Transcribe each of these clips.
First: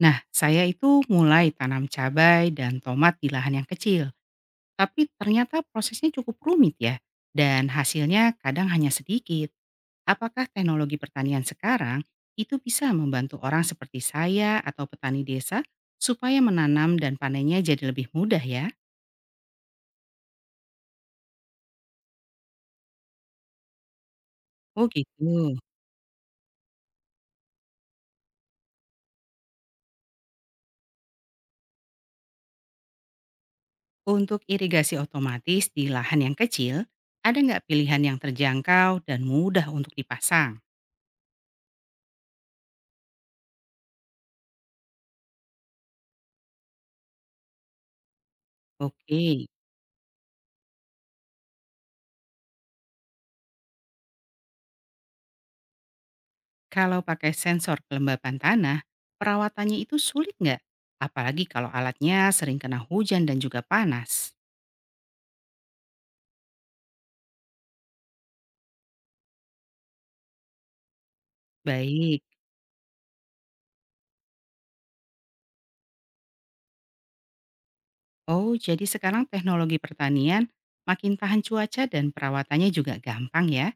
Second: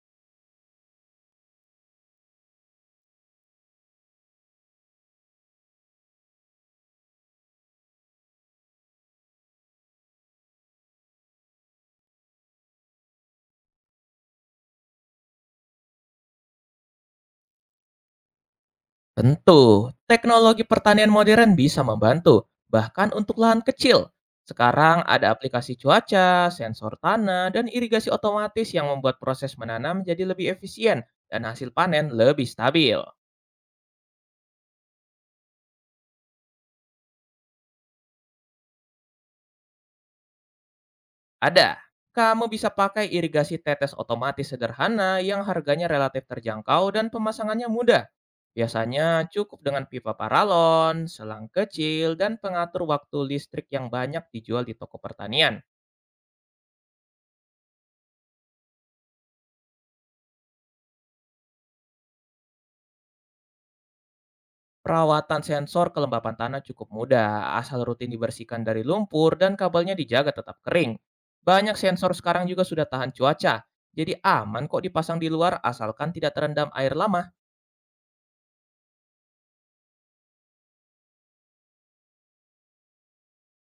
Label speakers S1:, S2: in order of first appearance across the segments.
S1: Nah, saya itu mulai tanam cabai dan tomat di lahan yang kecil, tapi ternyata prosesnya cukup rumit ya, dan hasilnya kadang hanya sedikit. Apakah teknologi pertanian sekarang itu bisa membantu orang seperti saya atau petani desa supaya menanam dan panennya jadi lebih mudah ya?
S2: Tentu, teknologi pertanian modern bisa membantu, bahkan untuk lahan kecil.
S1: Oh
S2: Sekarang ada
S1: gitu.
S2: aplikasi cuaca, sensor tanah, dan irigasi otomatis yang membuat proses menanam jadi lebih efisien dan hasil panen lebih stabil.
S1: Untuk irigasi otomatis di lahan yang kecil, ada nggak pilihan yang terjangkau dan mudah untuk dipasang?
S2: Ada. Kamu bisa pakai irigasi tetes otomatis sederhana yang harganya relatif terjangkau dan pemasangannya mudah. Biasanya
S1: Oke.
S2: cukup dengan pipa paralon, selang kecil, dan pengatur waktu listrik yang banyak dijual di toko pertanian.
S1: Kalau pakai sensor kelembapan tanah, perawatannya itu sulit nggak? Apalagi kalau alatnya sering kena hujan dan juga panas.
S2: Perawatan sensor kelembapan tanah cukup mudah, asal rutin dibersihkan dari lumpur dan kabelnya dijaga tetap kering. Banyak sensor
S1: Baik.
S2: sekarang juga sudah tahan cuaca, jadi aman kok dipasang di luar asalkan tidak terendam air lama.
S1: Oh, jadi sekarang teknologi pertanian makin tahan cuaca dan perawatannya juga gampang ya.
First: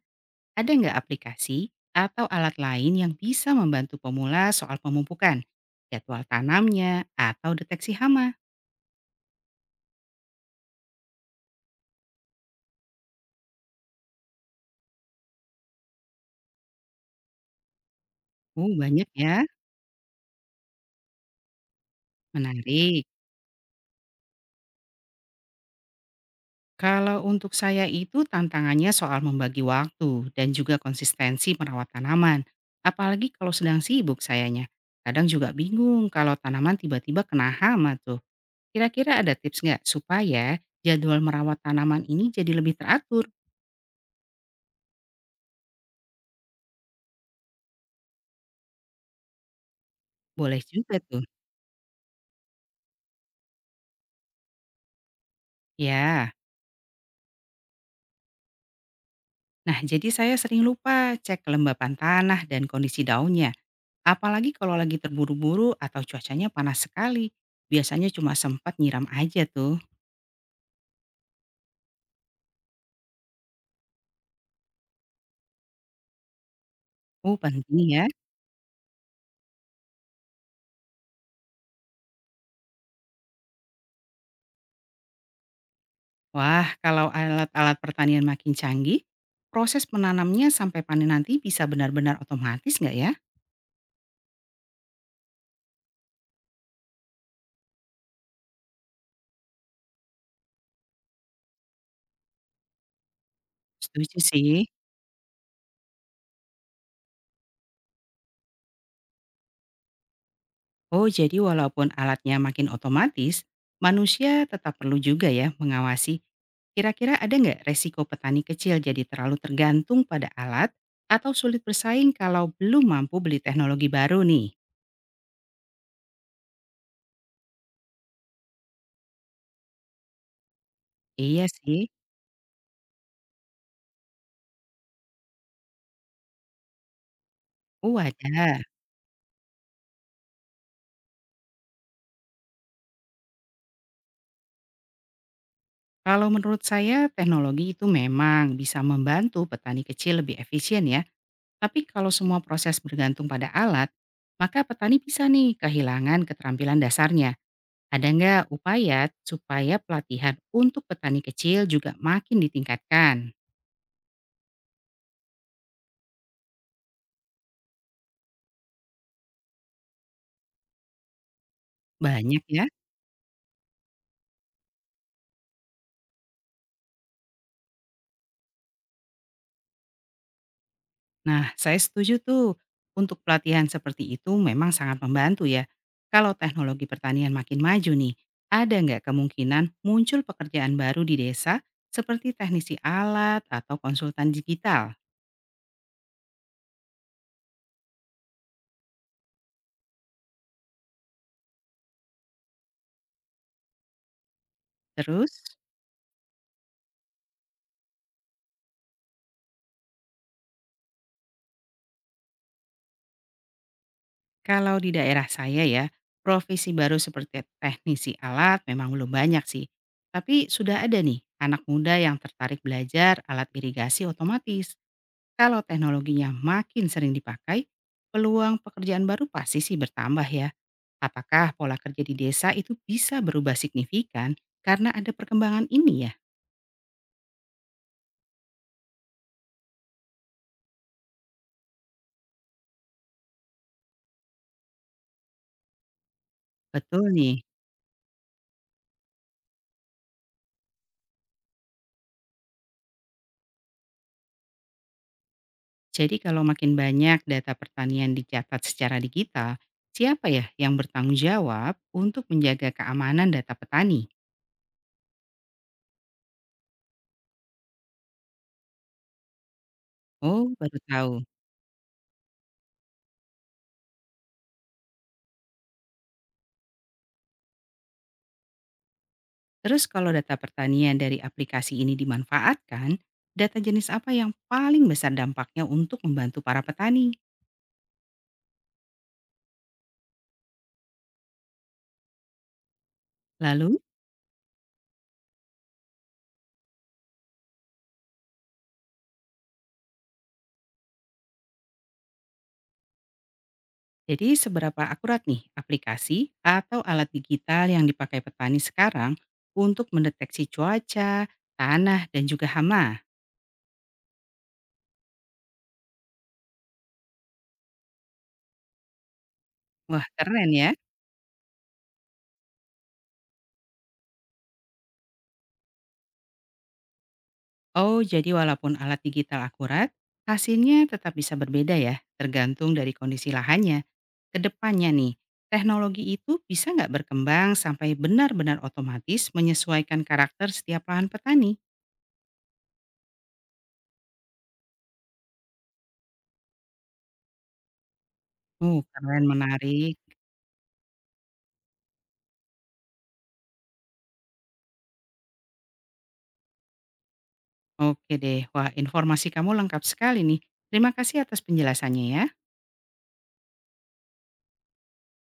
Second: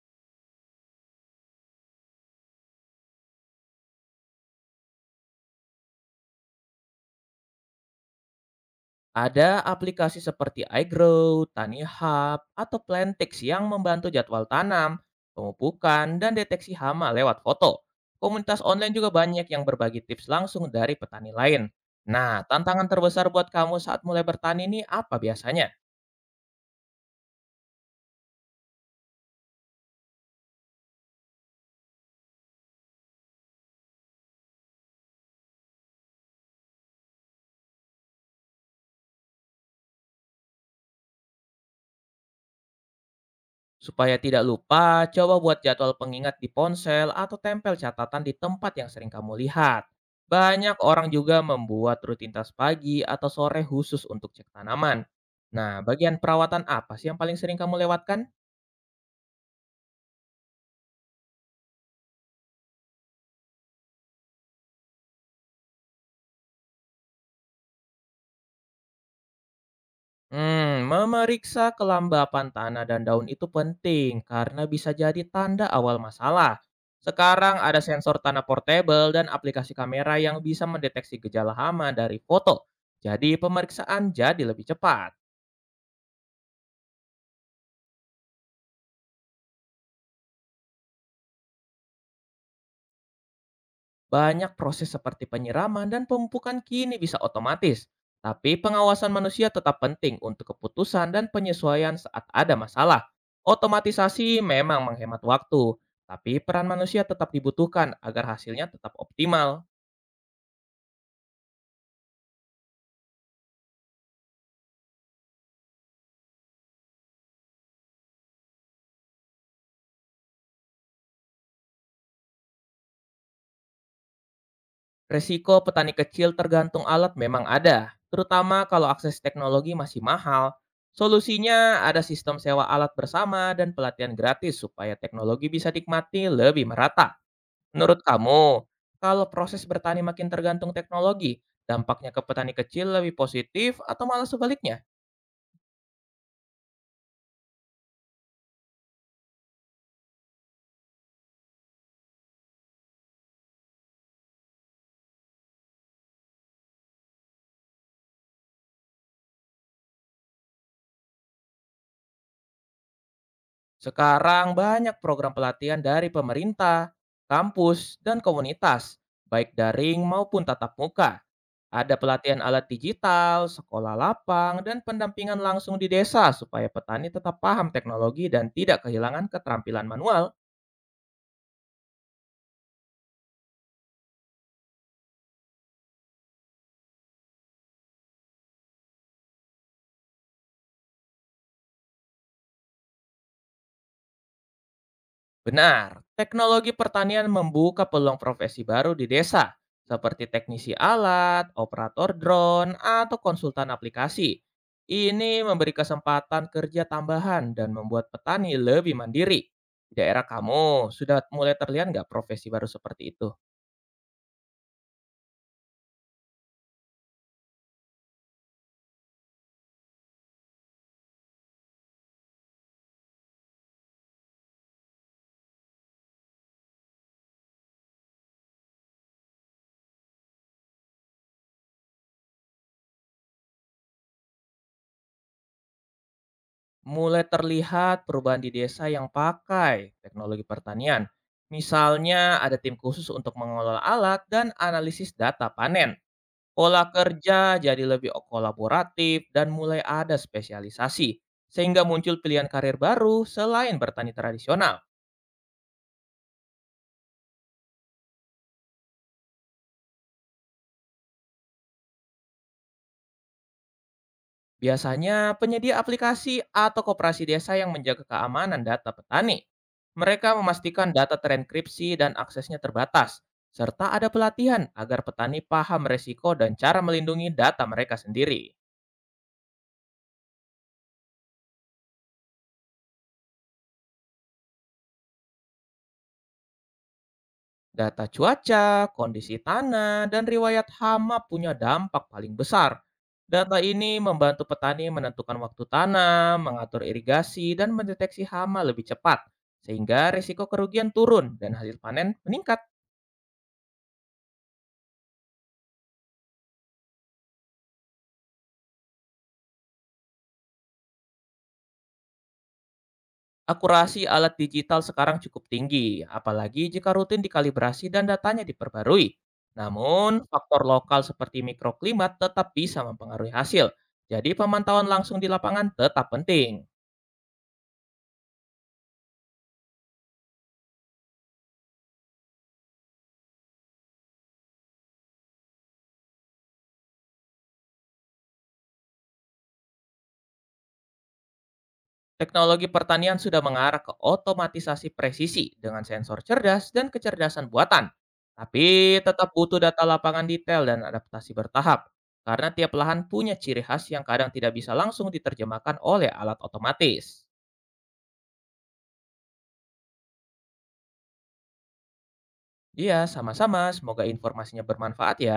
S1: Ada nggak aplikasi atau alat lain yang bisa membantu pemula soal pemupukan, jadwal tanamnya, atau deteksi hama?
S2: Ada aplikasi seperti iGrow, TaniHub, atau Plantix yang membantu jadwal tanam, pemupukan, dan deteksi hama lewat foto. Komunitas
S1: Oh,
S2: online
S1: banyak
S2: juga
S1: ya.
S2: banyak yang berbagi tips langsung dari petani lain. Nah, tantangan
S1: Menarik.
S2: terbesar buat kamu saat mulai bertani ini apa biasanya?
S1: Kalau untuk saya itu tantangannya soal membagi waktu dan juga konsistensi merawat tanaman. Apalagi kalau sedang sibuk sayanya. Kadang juga bingung kalau tanaman tiba-tiba kena hama tuh. Kira-kira ada tips nggak supaya jadwal merawat tanaman ini jadi lebih teratur?
S2: Supaya tidak lupa, coba buat jadwal pengingat di ponsel atau tempel catatan di tempat yang sering kamu lihat.
S1: Boleh
S2: Banyak
S1: juga
S2: orang
S1: tuh.
S2: juga membuat rutinitas pagi atau sore khusus untuk cek tanaman. Nah, bagian
S1: Ya,
S2: perawatan apa sih yang paling sering kamu lewatkan?
S1: nah jadi saya sering lupa cek kelembapan tanah dan kondisi daunnya. Apalagi kalau lagi terburu-buru atau cuacanya panas sekali. Biasanya cuma sempat nyiram aja tuh.
S2: Hmm, memeriksa kelembapan tanah dan daun itu penting karena bisa jadi tanda awal masalah.
S1: Oh
S2: Sekarang
S1: penting
S2: ada
S1: ya.
S2: sensor tanah portable dan aplikasi kamera yang bisa mendeteksi gejala hama dari foto. Jadi pemeriksaan jadi lebih cepat.
S1: Wah, kalau alat-alat pertanian makin canggih, proses menanamnya sampai panen nanti bisa benar-benar otomatis nggak ya?
S2: Banyak proses seperti penyiraman dan pemupukan kini bisa otomatis, tapi pengawasan manusia tetap penting untuk keputusan dan penyesuaian saat ada masalah.
S1: Setuju
S2: Otomatisasi
S1: sih.
S2: memang menghemat waktu, tapi peran manusia tetap dibutuhkan agar hasilnya tetap optimal.
S1: Oh, jadi walaupun alatnya makin otomatis, manusia tetap perlu juga ya mengawasi. Kira-kira ada nggak resiko petani kecil jadi terlalu tergantung pada alat atau sulit bersaing kalau belum mampu beli teknologi baru nih?
S2: Resiko petani kecil tergantung alat memang ada, terutama kalau akses teknologi masih mahal.
S1: Iya
S2: Solusinya
S1: sih.
S2: ada sistem sewa alat bersama dan pelatihan gratis supaya teknologi bisa dinikmati lebih merata.
S1: Oh,
S2: Menurut
S1: ada.
S2: kamu, kalau proses bertani makin tergantung teknologi, dampaknya ke petani kecil lebih positif atau malah sebaliknya?
S1: Kalau menurut saya, teknologi itu memang bisa membantu petani kecil lebih efisien ya. Tapi kalau semua proses bergantung pada alat, maka petani bisa nih kehilangan keterampilan dasarnya. Ada nggak upaya supaya pelatihan untuk petani kecil juga makin ditingkatkan?
S2: Sekarang banyak program pelatihan dari pemerintah, kampus, dan komunitas, baik daring maupun tatap muka. Ada pelatihan
S1: Banyak ya.
S2: alat digital, sekolah lapang, dan pendampingan langsung di desa supaya petani tetap paham teknologi dan tidak kehilangan keterampilan manual.
S1: Nah, saya setuju tuh. Untuk pelatihan seperti itu memang sangat membantu ya. Kalau teknologi pertanian makin maju nih, ada nggak kemungkinan muncul pekerjaan baru di desa seperti teknisi alat atau konsultan digital?
S2: Benar, teknologi pertanian membuka peluang profesi baru di desa, seperti teknisi alat, operator drone, atau konsultan aplikasi. Ini
S1: Terus?
S2: memberi kesempatan kerja tambahan dan membuat petani lebih mandiri. Di daerah kamu, sudah mulai terlihat nggak profesi baru seperti itu?
S1: Kalau di daerah saya ya, profesi baru seperti teknisi alat memang belum banyak sih. Tapi sudah ada nih anak muda yang tertarik belajar alat irigasi otomatis. Kalau teknologinya makin sering dipakai, peluang pekerjaan baru pasti sih bertambah ya. Apakah pola kerja di desa itu bisa berubah signifikan karena ada perkembangan ini ya?
S2: Mulai terlihat perubahan di desa yang pakai teknologi pertanian. Misalnya ada tim khusus untuk mengelola alat dan analisis data panen. Pola
S1: Betul nih.
S2: kerja jadi lebih kolaboratif dan mulai ada spesialisasi, sehingga muncul pilihan karir baru selain bertani tradisional.
S1: Jadi kalau makin banyak data pertanian dicatat secara digital, siapa ya yang bertanggung jawab untuk menjaga keamanan data petani?
S2: Biasanya penyedia aplikasi atau koperasi desa yang menjaga keamanan data petani. Mereka
S1: Oh, baru
S2: memastikan
S1: tahu.
S2: data terenkripsi dan aksesnya terbatas, serta ada pelatihan agar petani paham resiko dan cara melindungi data mereka sendiri.
S1: Terus kalau data pertanian dari aplikasi ini dimanfaatkan, data jenis apa yang paling besar dampaknya untuk membantu para petani?
S2: Data cuaca, kondisi tanah, dan riwayat hama punya dampak paling besar. Data
S1: Lalu,
S2: ini membantu petani menentukan waktu tanam, mengatur irigasi, dan mendeteksi hama lebih cepat, sehingga risiko kerugian turun dan hasil panen meningkat.
S1: jadi seberapa akurat nih aplikasi atau alat digital yang dipakai petani sekarang untuk mendeteksi cuaca, tanah, dan juga hama?
S2: Akurasi alat digital sekarang cukup tinggi, apalagi jika rutin dikalibrasi dan datanya diperbarui.
S1: Wah,
S2: Namun,
S1: keren
S2: faktor
S1: ya.
S2: lokal seperti mikroklimat tetap bisa mempengaruhi hasil. Jadi, pemantauan langsung di lapangan tetap penting.
S1: Oh, jadi walaupun alat digital akurat, hasilnya tetap bisa berbeda ya, tergantung dari kondisi lahannya. Kedepannya nih, teknologi itu bisa nggak berkembang sampai benar-benar otomatis menyesuaikan karakter setiap lahan petani?
S2: Teknologi pertanian sudah mengarah ke otomatisasi presisi dengan sensor cerdas dan kecerdasan buatan. Tapi
S1: Oh, keren,
S2: tetap butuh data
S1: menarik.
S2: lapangan detail dan adaptasi bertahap. Karena tiap lahan punya ciri khas yang kadang tidak bisa langsung diterjemahkan oleh alat otomatis.
S1: Oke deh, wah informasi kamu lengkap sekali nih. Terima kasih atas penjelasannya ya.
S2: Iya, sama-sama. Semoga informasinya bermanfaat ya.